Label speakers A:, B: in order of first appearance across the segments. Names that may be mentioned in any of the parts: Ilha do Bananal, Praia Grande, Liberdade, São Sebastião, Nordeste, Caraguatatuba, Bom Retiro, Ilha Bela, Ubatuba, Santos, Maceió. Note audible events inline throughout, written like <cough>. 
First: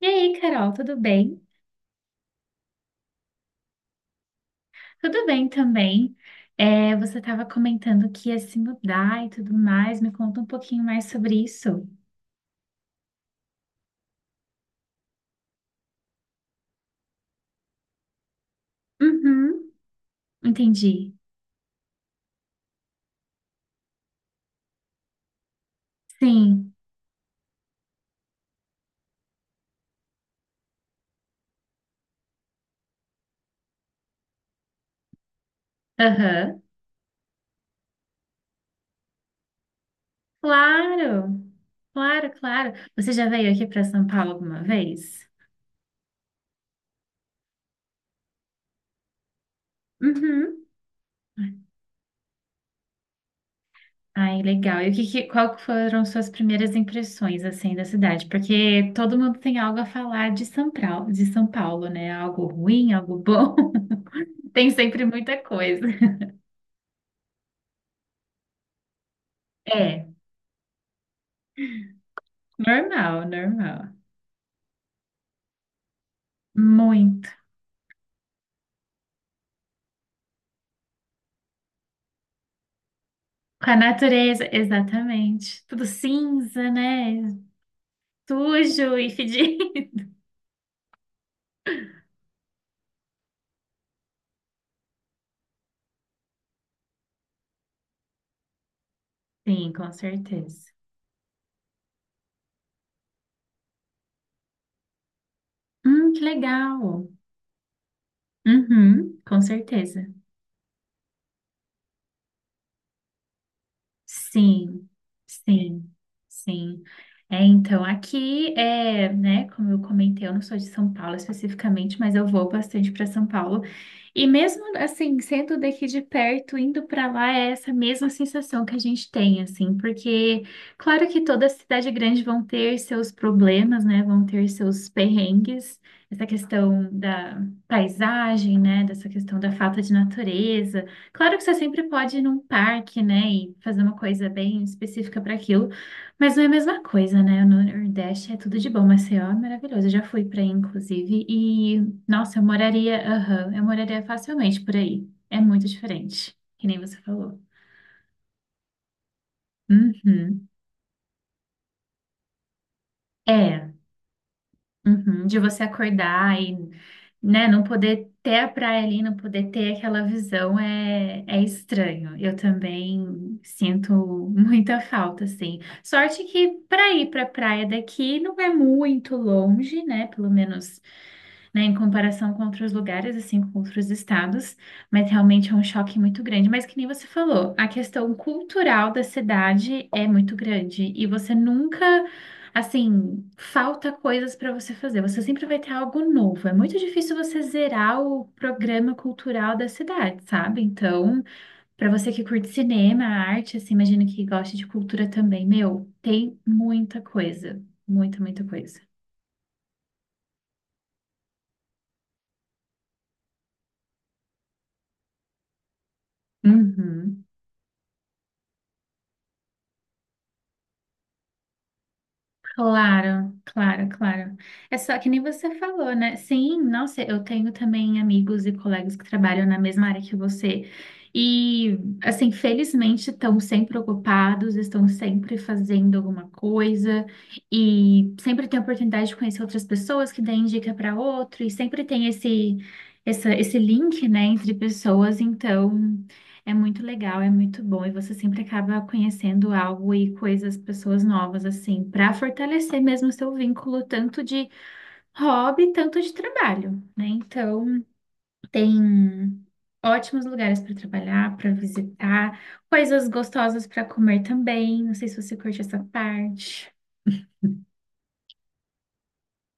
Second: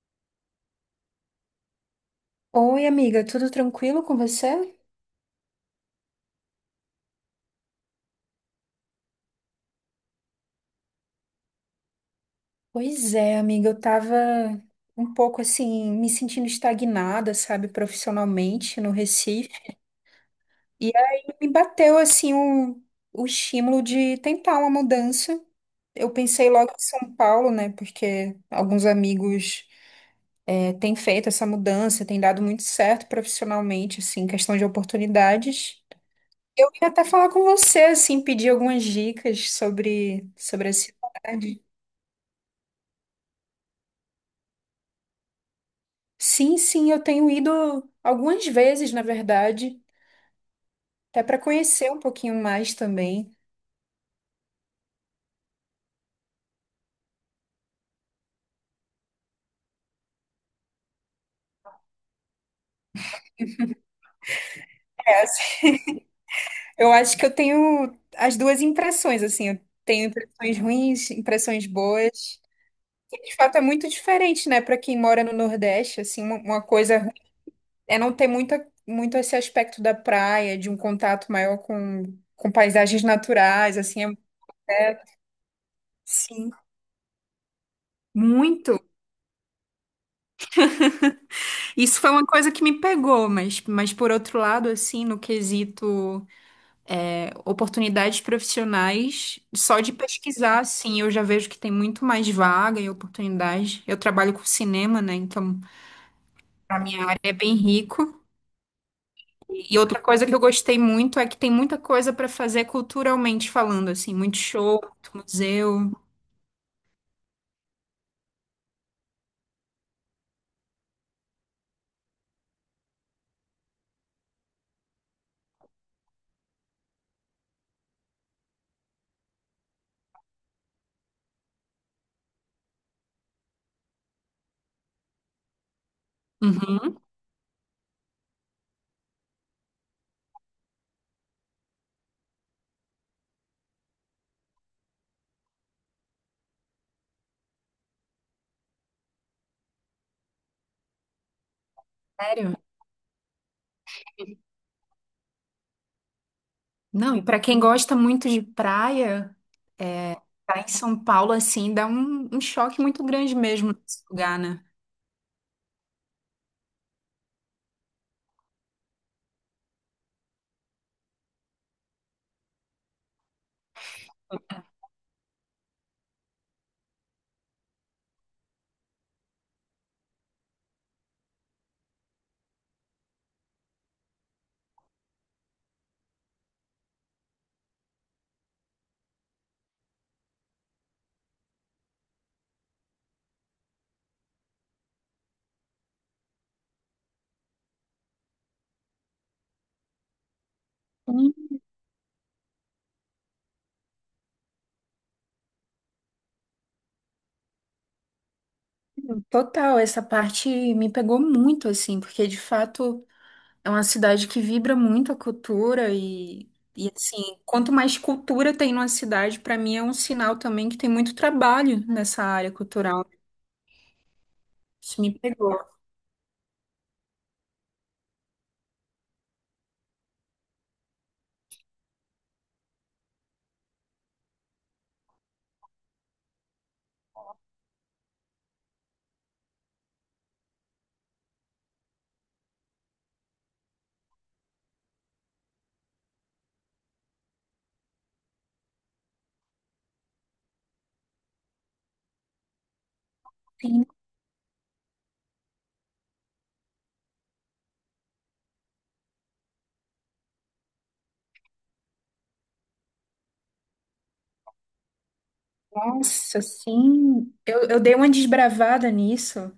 A: E aí, Carol, tudo bem?
B: Oi, amiga, tudo tranquilo com você?
A: Tudo bem também. É, você estava comentando que ia se mudar e tudo mais. Me conta um pouquinho mais sobre isso.
B: Pois é, amiga, eu tava um pouco assim, me sentindo estagnada, sabe, profissionalmente no Recife.
A: Uhum,
B: E
A: entendi.
B: aí me bateu assim o estímulo de tentar uma mudança. Eu pensei logo
A: Sim.
B: em São Paulo, né, porque alguns amigos têm feito essa mudança, tem dado muito certo profissionalmente, assim, questão de oportunidades.
A: Aham.
B: Eu ia até falar com você, assim, pedir algumas dicas sobre a
A: Claro,
B: cidade.
A: claro, claro. Você já veio aqui para São Paulo alguma vez?
B: Sim, sim, eu tenho ido algumas vezes, na verdade,
A: Uhum.
B: até para conhecer um pouquinho mais também.
A: Ai, legal. E o que, que, qual que foram suas primeiras impressões, assim, da cidade? Porque todo mundo tem algo a falar de São Paulo, né? Algo ruim, algo bom. <laughs> Tem sempre
B: É,
A: muita
B: assim,
A: coisa. <laughs>
B: eu acho que eu tenho as duas impressões, assim, eu
A: É,
B: tenho impressões ruins, impressões boas.
A: normal,
B: E, de fato, é muito
A: normal.
B: diferente, né, para quem mora no Nordeste, assim, uma coisa ruim
A: Muito.
B: é não ter muita, muito esse aspecto da praia, de um contato maior com paisagens
A: Com a
B: naturais, assim,
A: natureza,
B: é, é-
A: exatamente. Tudo
B: sim.
A: cinza, né?
B: Muito.
A: Sujo e fedido. <laughs>
B: Isso foi uma coisa que me pegou, mas por outro lado, assim, no quesito oportunidades profissionais
A: Sim,
B: só
A: com
B: de pesquisar,
A: certeza.
B: assim, eu já vejo que tem muito mais vaga e oportunidades. Eu trabalho com cinema, né? Então,
A: Que legal.
B: a minha área é bem rico.
A: Uhum, com
B: E outra
A: certeza.
B: coisa que eu gostei muito é que tem muita coisa para fazer culturalmente falando, assim, muito show,
A: Sim,
B: muito
A: sim,
B: museu.
A: sim. É, então, aqui é, né, como eu comentei, eu não sou de São Paulo especificamente, mas eu vou bastante para São Paulo. E mesmo assim, sendo daqui de perto, indo para lá é essa mesma sensação que a gente tem, assim, porque claro que toda cidade grande vão ter seus problemas, né, vão ter seus perrengues, essa questão
B: Uhum.
A: da paisagem, né, dessa questão da falta de natureza. Claro que você sempre pode ir num parque, né, e fazer uma coisa bem específica para aquilo, mas não é a mesma coisa, né? No Nordeste é tudo de bom, Maceió é maravilhoso. Eu já fui para aí, inclusive, e nossa, eu
B: Sério?
A: moraria, aham, eu moraria facilmente por aí. É muito diferente, que nem você
B: Não, e
A: falou.
B: para quem gosta muito de praia, é,
A: Uhum.
B: tá em São Paulo, assim, dá um choque muito grande mesmo
A: É.
B: nesse lugar, né?
A: Uhum, de você acordar e, né, não poder ter a praia ali, não poder ter aquela visão é, é estranho. Eu também sinto muita falta, assim. Sorte que para ir para a praia daqui não é muito longe, né? Pelo menos né, em comparação com outros lugares, assim, com outros estados, mas realmente é um choque muito grande. Mas que nem você falou, a questão cultural da cidade é muito grande e você nunca, assim, falta coisas para você fazer. Você sempre vai ter algo novo. É muito difícil você zerar o programa cultural da cidade, sabe? Então, para você que curte cinema, arte, assim, imagino que goste de cultura também, meu, tem muita coisa, muita, muita coisa.
B: Total, essa parte me pegou muito, assim, porque de fato é uma cidade que vibra muito a cultura e
A: Uhum.
B: assim, quanto mais cultura tem numa cidade, pra mim é um sinal também que tem muito trabalho nessa área cultural.
A: Claro, claro, claro. É só
B: Isso
A: que
B: me
A: nem você
B: pegou.
A: falou, né? Sim, nossa, eu tenho também amigos e colegas que trabalham na mesma área que você. E, assim, felizmente estão sempre ocupados, estão sempre fazendo alguma coisa e sempre tem a oportunidade de conhecer outras pessoas que dêem dica para outro e sempre tem esse, essa, esse link, né, entre pessoas. Então. É muito legal, é muito bom, e você sempre acaba conhecendo algo e coisas, pessoas novas, assim, para fortalecer mesmo o seu vínculo,
B: Sim,
A: tanto de hobby, tanto de trabalho, né? Então, tem ótimos lugares para trabalhar, para visitar, coisas gostosas para comer também. Não sei se você curte essa
B: nossa,
A: parte.
B: sim, eu dei uma desbravada nisso,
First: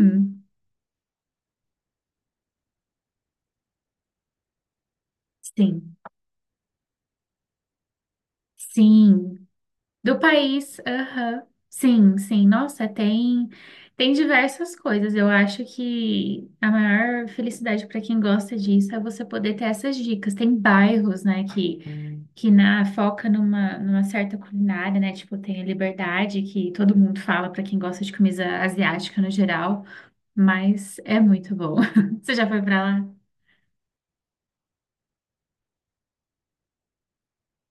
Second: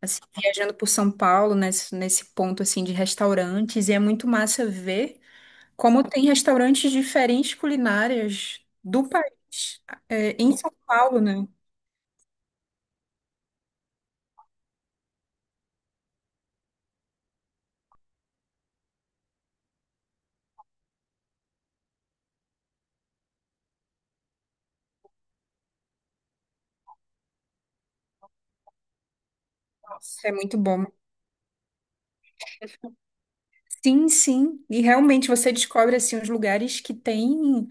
B: assim, viajando por São Paulo, nesse ponto, assim, de restaurantes, e é muito massa ver
A: sim,
B: como tem restaurantes diferentes culinárias do
A: sim,
B: país.
A: Do
B: Em São
A: país,
B: Paulo,
A: aham.
B: né?
A: Sim, sim. Nossa, tem tem diversas coisas. Eu acho que a maior felicidade para quem gosta disso é você poder ter essas dicas. Tem bairros, né, que na foca numa certa culinária, né? Tipo, tem a Liberdade, que todo mundo fala para quem gosta de comida asiática no geral,
B: Nossa, é muito bom.
A: mas é muito bom. <laughs> Você já foi para lá?
B: Sim, sim. E realmente você descobre assim os lugares que tem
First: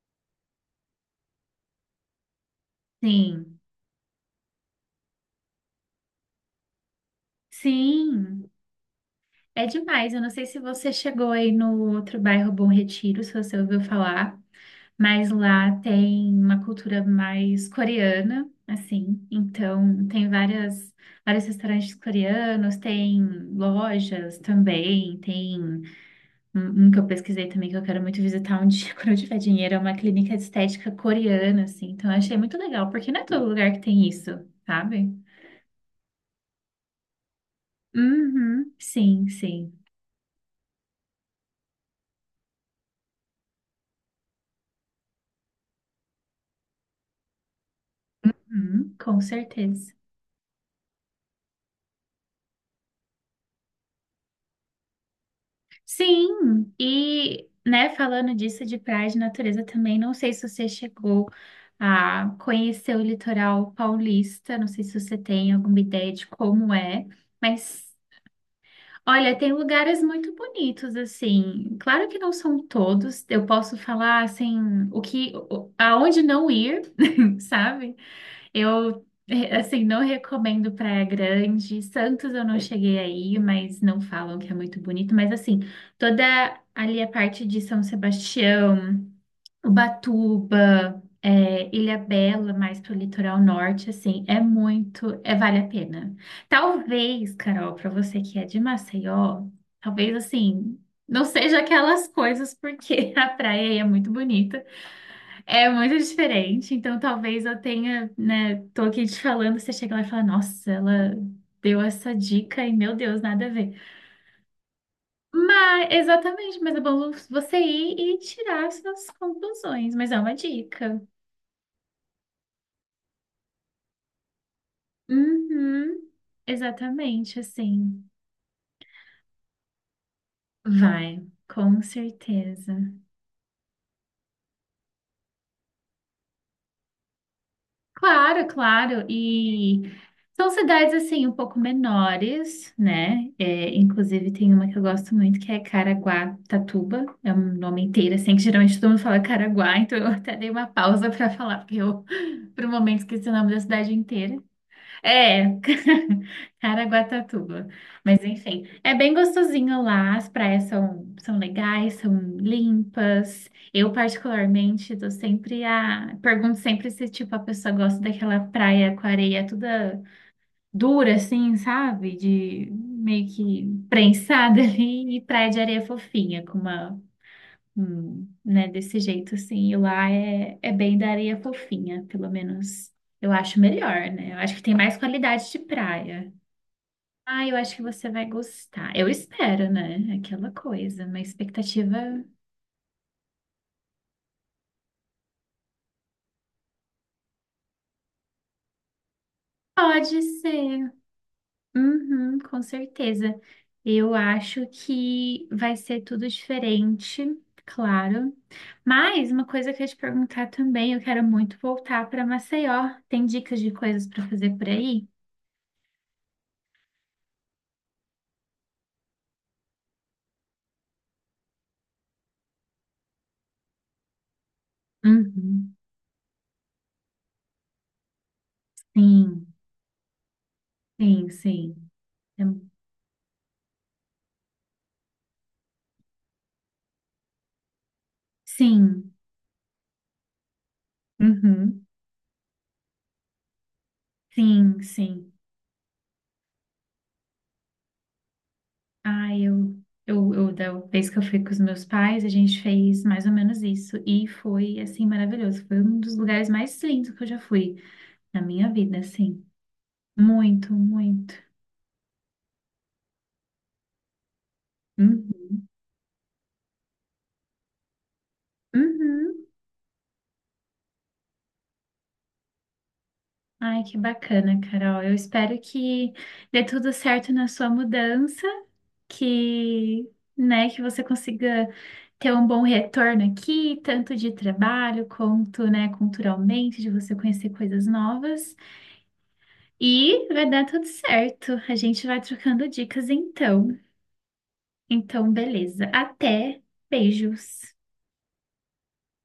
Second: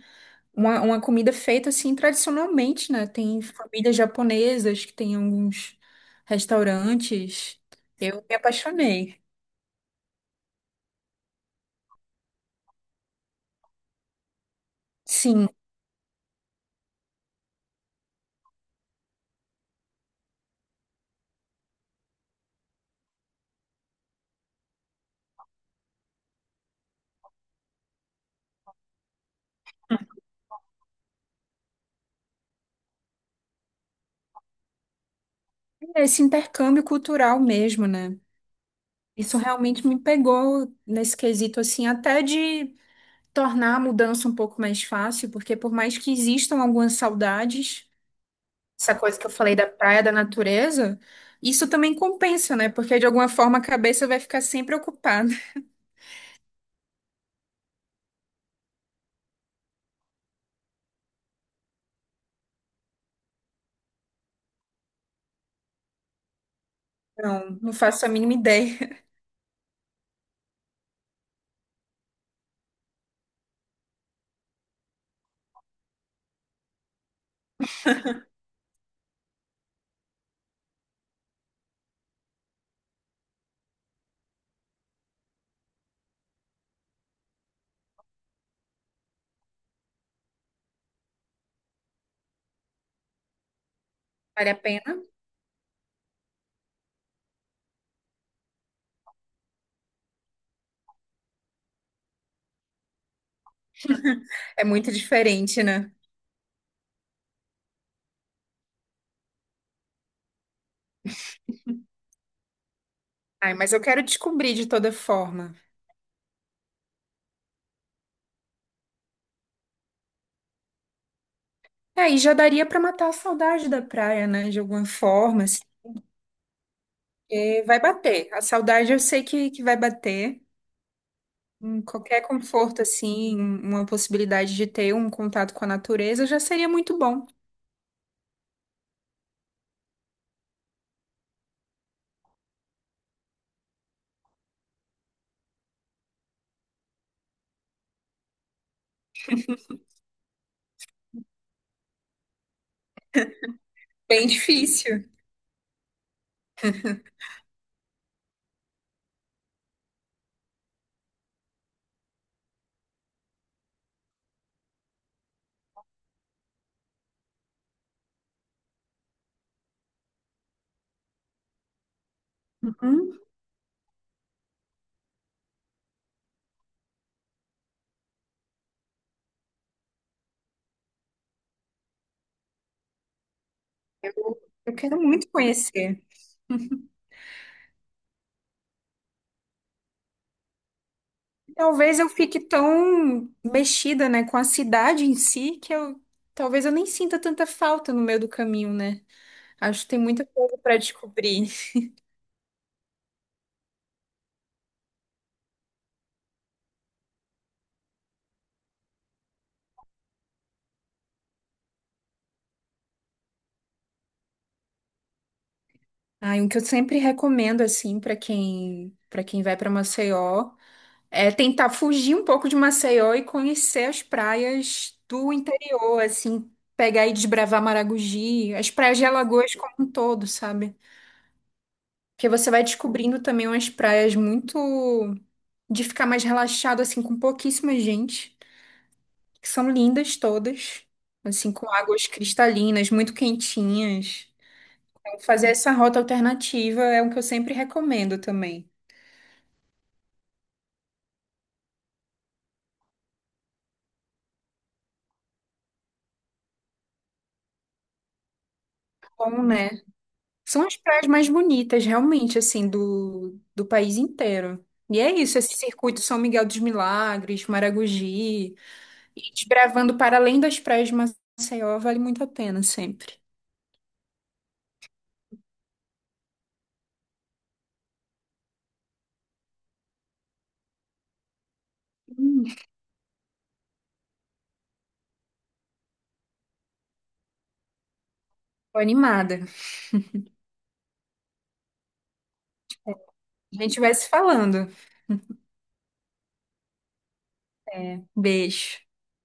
B: uma comida feita assim tradicionalmente, né? Tem
A: Sim.
B: famílias japonesas que tem alguns restaurantes. Eu me
A: Sim.
B: apaixonei.
A: É demais. Eu não sei se você chegou aí no outro bairro Bom Retiro, se você ouviu falar. Mas
B: Sim,
A: lá tem uma cultura mais coreana, assim. Então, tem várias, vários restaurantes coreanos, tem lojas também, tem um que eu pesquisei também que eu quero muito visitar um <laughs> dia quando eu tiver dinheiro, é uma clínica de estética coreana, assim. Então, eu achei muito legal, porque não é todo lugar que tem isso, sabe?
B: esse intercâmbio cultural mesmo, né?
A: Uhum, sim,
B: Isso
A: sim.
B: realmente me pegou nesse quesito assim, até de tornar a mudança um pouco mais fácil, porque por mais que existam algumas saudades,
A: Uhum,
B: essa coisa
A: com
B: que eu falei da
A: certeza.
B: praia, da natureza, isso também compensa, né? Porque de alguma forma a cabeça vai ficar sempre ocupada.
A: Sim, e né, falando disso de praia de natureza também, não sei se você chegou a conhecer o litoral paulista, não sei se você tem alguma ideia de como é,
B: Não, não
A: mas
B: faço a mínima ideia.
A: olha, tem lugares muito bonitos assim. Claro que não são todos, eu posso falar assim, o que o- aonde não ir, <laughs> sabe? Eu, assim, não recomendo Praia Grande. Santos eu não cheguei aí, mas não falam que é muito bonito. Mas, assim, toda ali a parte de São Sebastião, Ubatuba, Ilha Bela mais pro litoral norte, assim,
B: <laughs>
A: é
B: Vale a pena?
A: muito, é, vale a pena. Talvez, Carol, para você que é de Maceió, talvez, assim, não seja aquelas coisas, porque <laughs> a praia aí é muito
B: É
A: bonita.
B: muito diferente,
A: É
B: né?
A: muito diferente, então talvez eu tenha, né, tô aqui te falando, você chega lá e fala, nossa, ela deu essa dica e, meu Deus, nada a
B: Ai, mas
A: ver.
B: eu quero descobrir de toda forma.
A: Mas, exatamente, mas é bom você ir e tirar suas conclusões, mas é uma dica.
B: É, e já daria pra matar a saudade da praia, né? De alguma forma, assim,
A: Uhum, exatamente,
B: porque vai
A: assim.
B: bater. A saudade eu sei que vai bater.
A: Vai, com
B: Qualquer
A: certeza.
B: conforto, assim, uma possibilidade de ter um contato com a natureza já seria muito bom.
A: Claro, claro. E são cidades assim um pouco menores, né? É, inclusive tem uma que eu gosto muito que é Caraguatatuba. É um nome inteiro assim que geralmente todo mundo fala Caraguá, então eu <laughs> até dei uma pausa para falar porque eu <laughs> por um momento esqueci o nome da cidade
B: Bem
A: inteira.
B: <laughs> difícil.
A: É, <laughs> Caraguatatuba. Mas enfim, é bem gostosinho lá, as praias são, são legais, são limpas. Eu, particularmente, tô sempre a. Pergunto sempre se, tipo, a pessoa gosta daquela praia com areia toda dura, assim, sabe? De
B: Uhum.
A: meio que prensada <laughs> ali, e praia de areia fofinha, com uma né, desse jeito, assim, e lá é, é bem da areia fofinha, pelo menos eu acho melhor, né? Eu acho que tem
B: Eu
A: mais
B: quero muito
A: qualidade de
B: conhecer.
A: praia. Ah, eu acho que você vai gostar. Eu espero, né? Aquela coisa, uma expectativa
B: Talvez eu fique tão mexida, né, com a cidade em si, que eu talvez eu nem sinta tanta falta no meio do caminho, né? Acho que tem
A: pode
B: muita coisa para
A: ser.
B: descobrir.
A: Uhum, com certeza. Eu acho que vai ser tudo diferente, claro. Mas uma coisa que eu ia te perguntar também, eu quero muito voltar para Maceió. Tem dicas de coisas para fazer por aí?
B: Ah, e um que eu sempre recomendo assim para quem vai para Maceió é tentar fugir um pouco de Maceió e conhecer as praias do
A: Uhum.
B: interior, assim, pegar e desbravar Maragogi, as praias de
A: Sim,
B: Alagoas como um todo, sabe?
A: sim, sim.
B: Porque
A: É-
B: você vai descobrindo também umas praias muito de ficar mais relaxado, assim, com pouquíssima gente,
A: Sim,
B: que são lindas todas, assim, com
A: uhum,
B: águas cristalinas, muito quentinhas.
A: sim,
B: Então,
A: sim.
B: fazer essa rota alternativa é o que eu sempre recomendo também.
A: Ah, eu, da vez que eu fui com os meus pais, a gente fez mais ou menos isso. E foi, assim, maravilhoso. Foi um dos lugares mais lindos que eu já fui na minha vida,
B: Bom,
A: assim.
B: né? São
A: Muito,
B: as praias mais
A: muito.
B: bonitas, realmente, assim, do país inteiro. E é isso, esse
A: Uhum,
B: circuito São Miguel dos Milagres, Maragogi, e
A: uhum.
B: desbravando para além das praias de Maceió, vale muito a pena sempre.
A: Ai, que bacana, Carol. Eu espero que dê tudo certo na sua mudança. Que, né, que você consiga ter um bom retorno aqui, tanto de trabalho quanto, né, culturalmente, de você conhecer coisas novas.
B: Tô animada.
A: E vai dar tudo certo. A gente vai trocando dicas
B: A
A: então.
B: gente vai se falando.
A: Então, beleza. Até. Beijos.
B: É, beijo.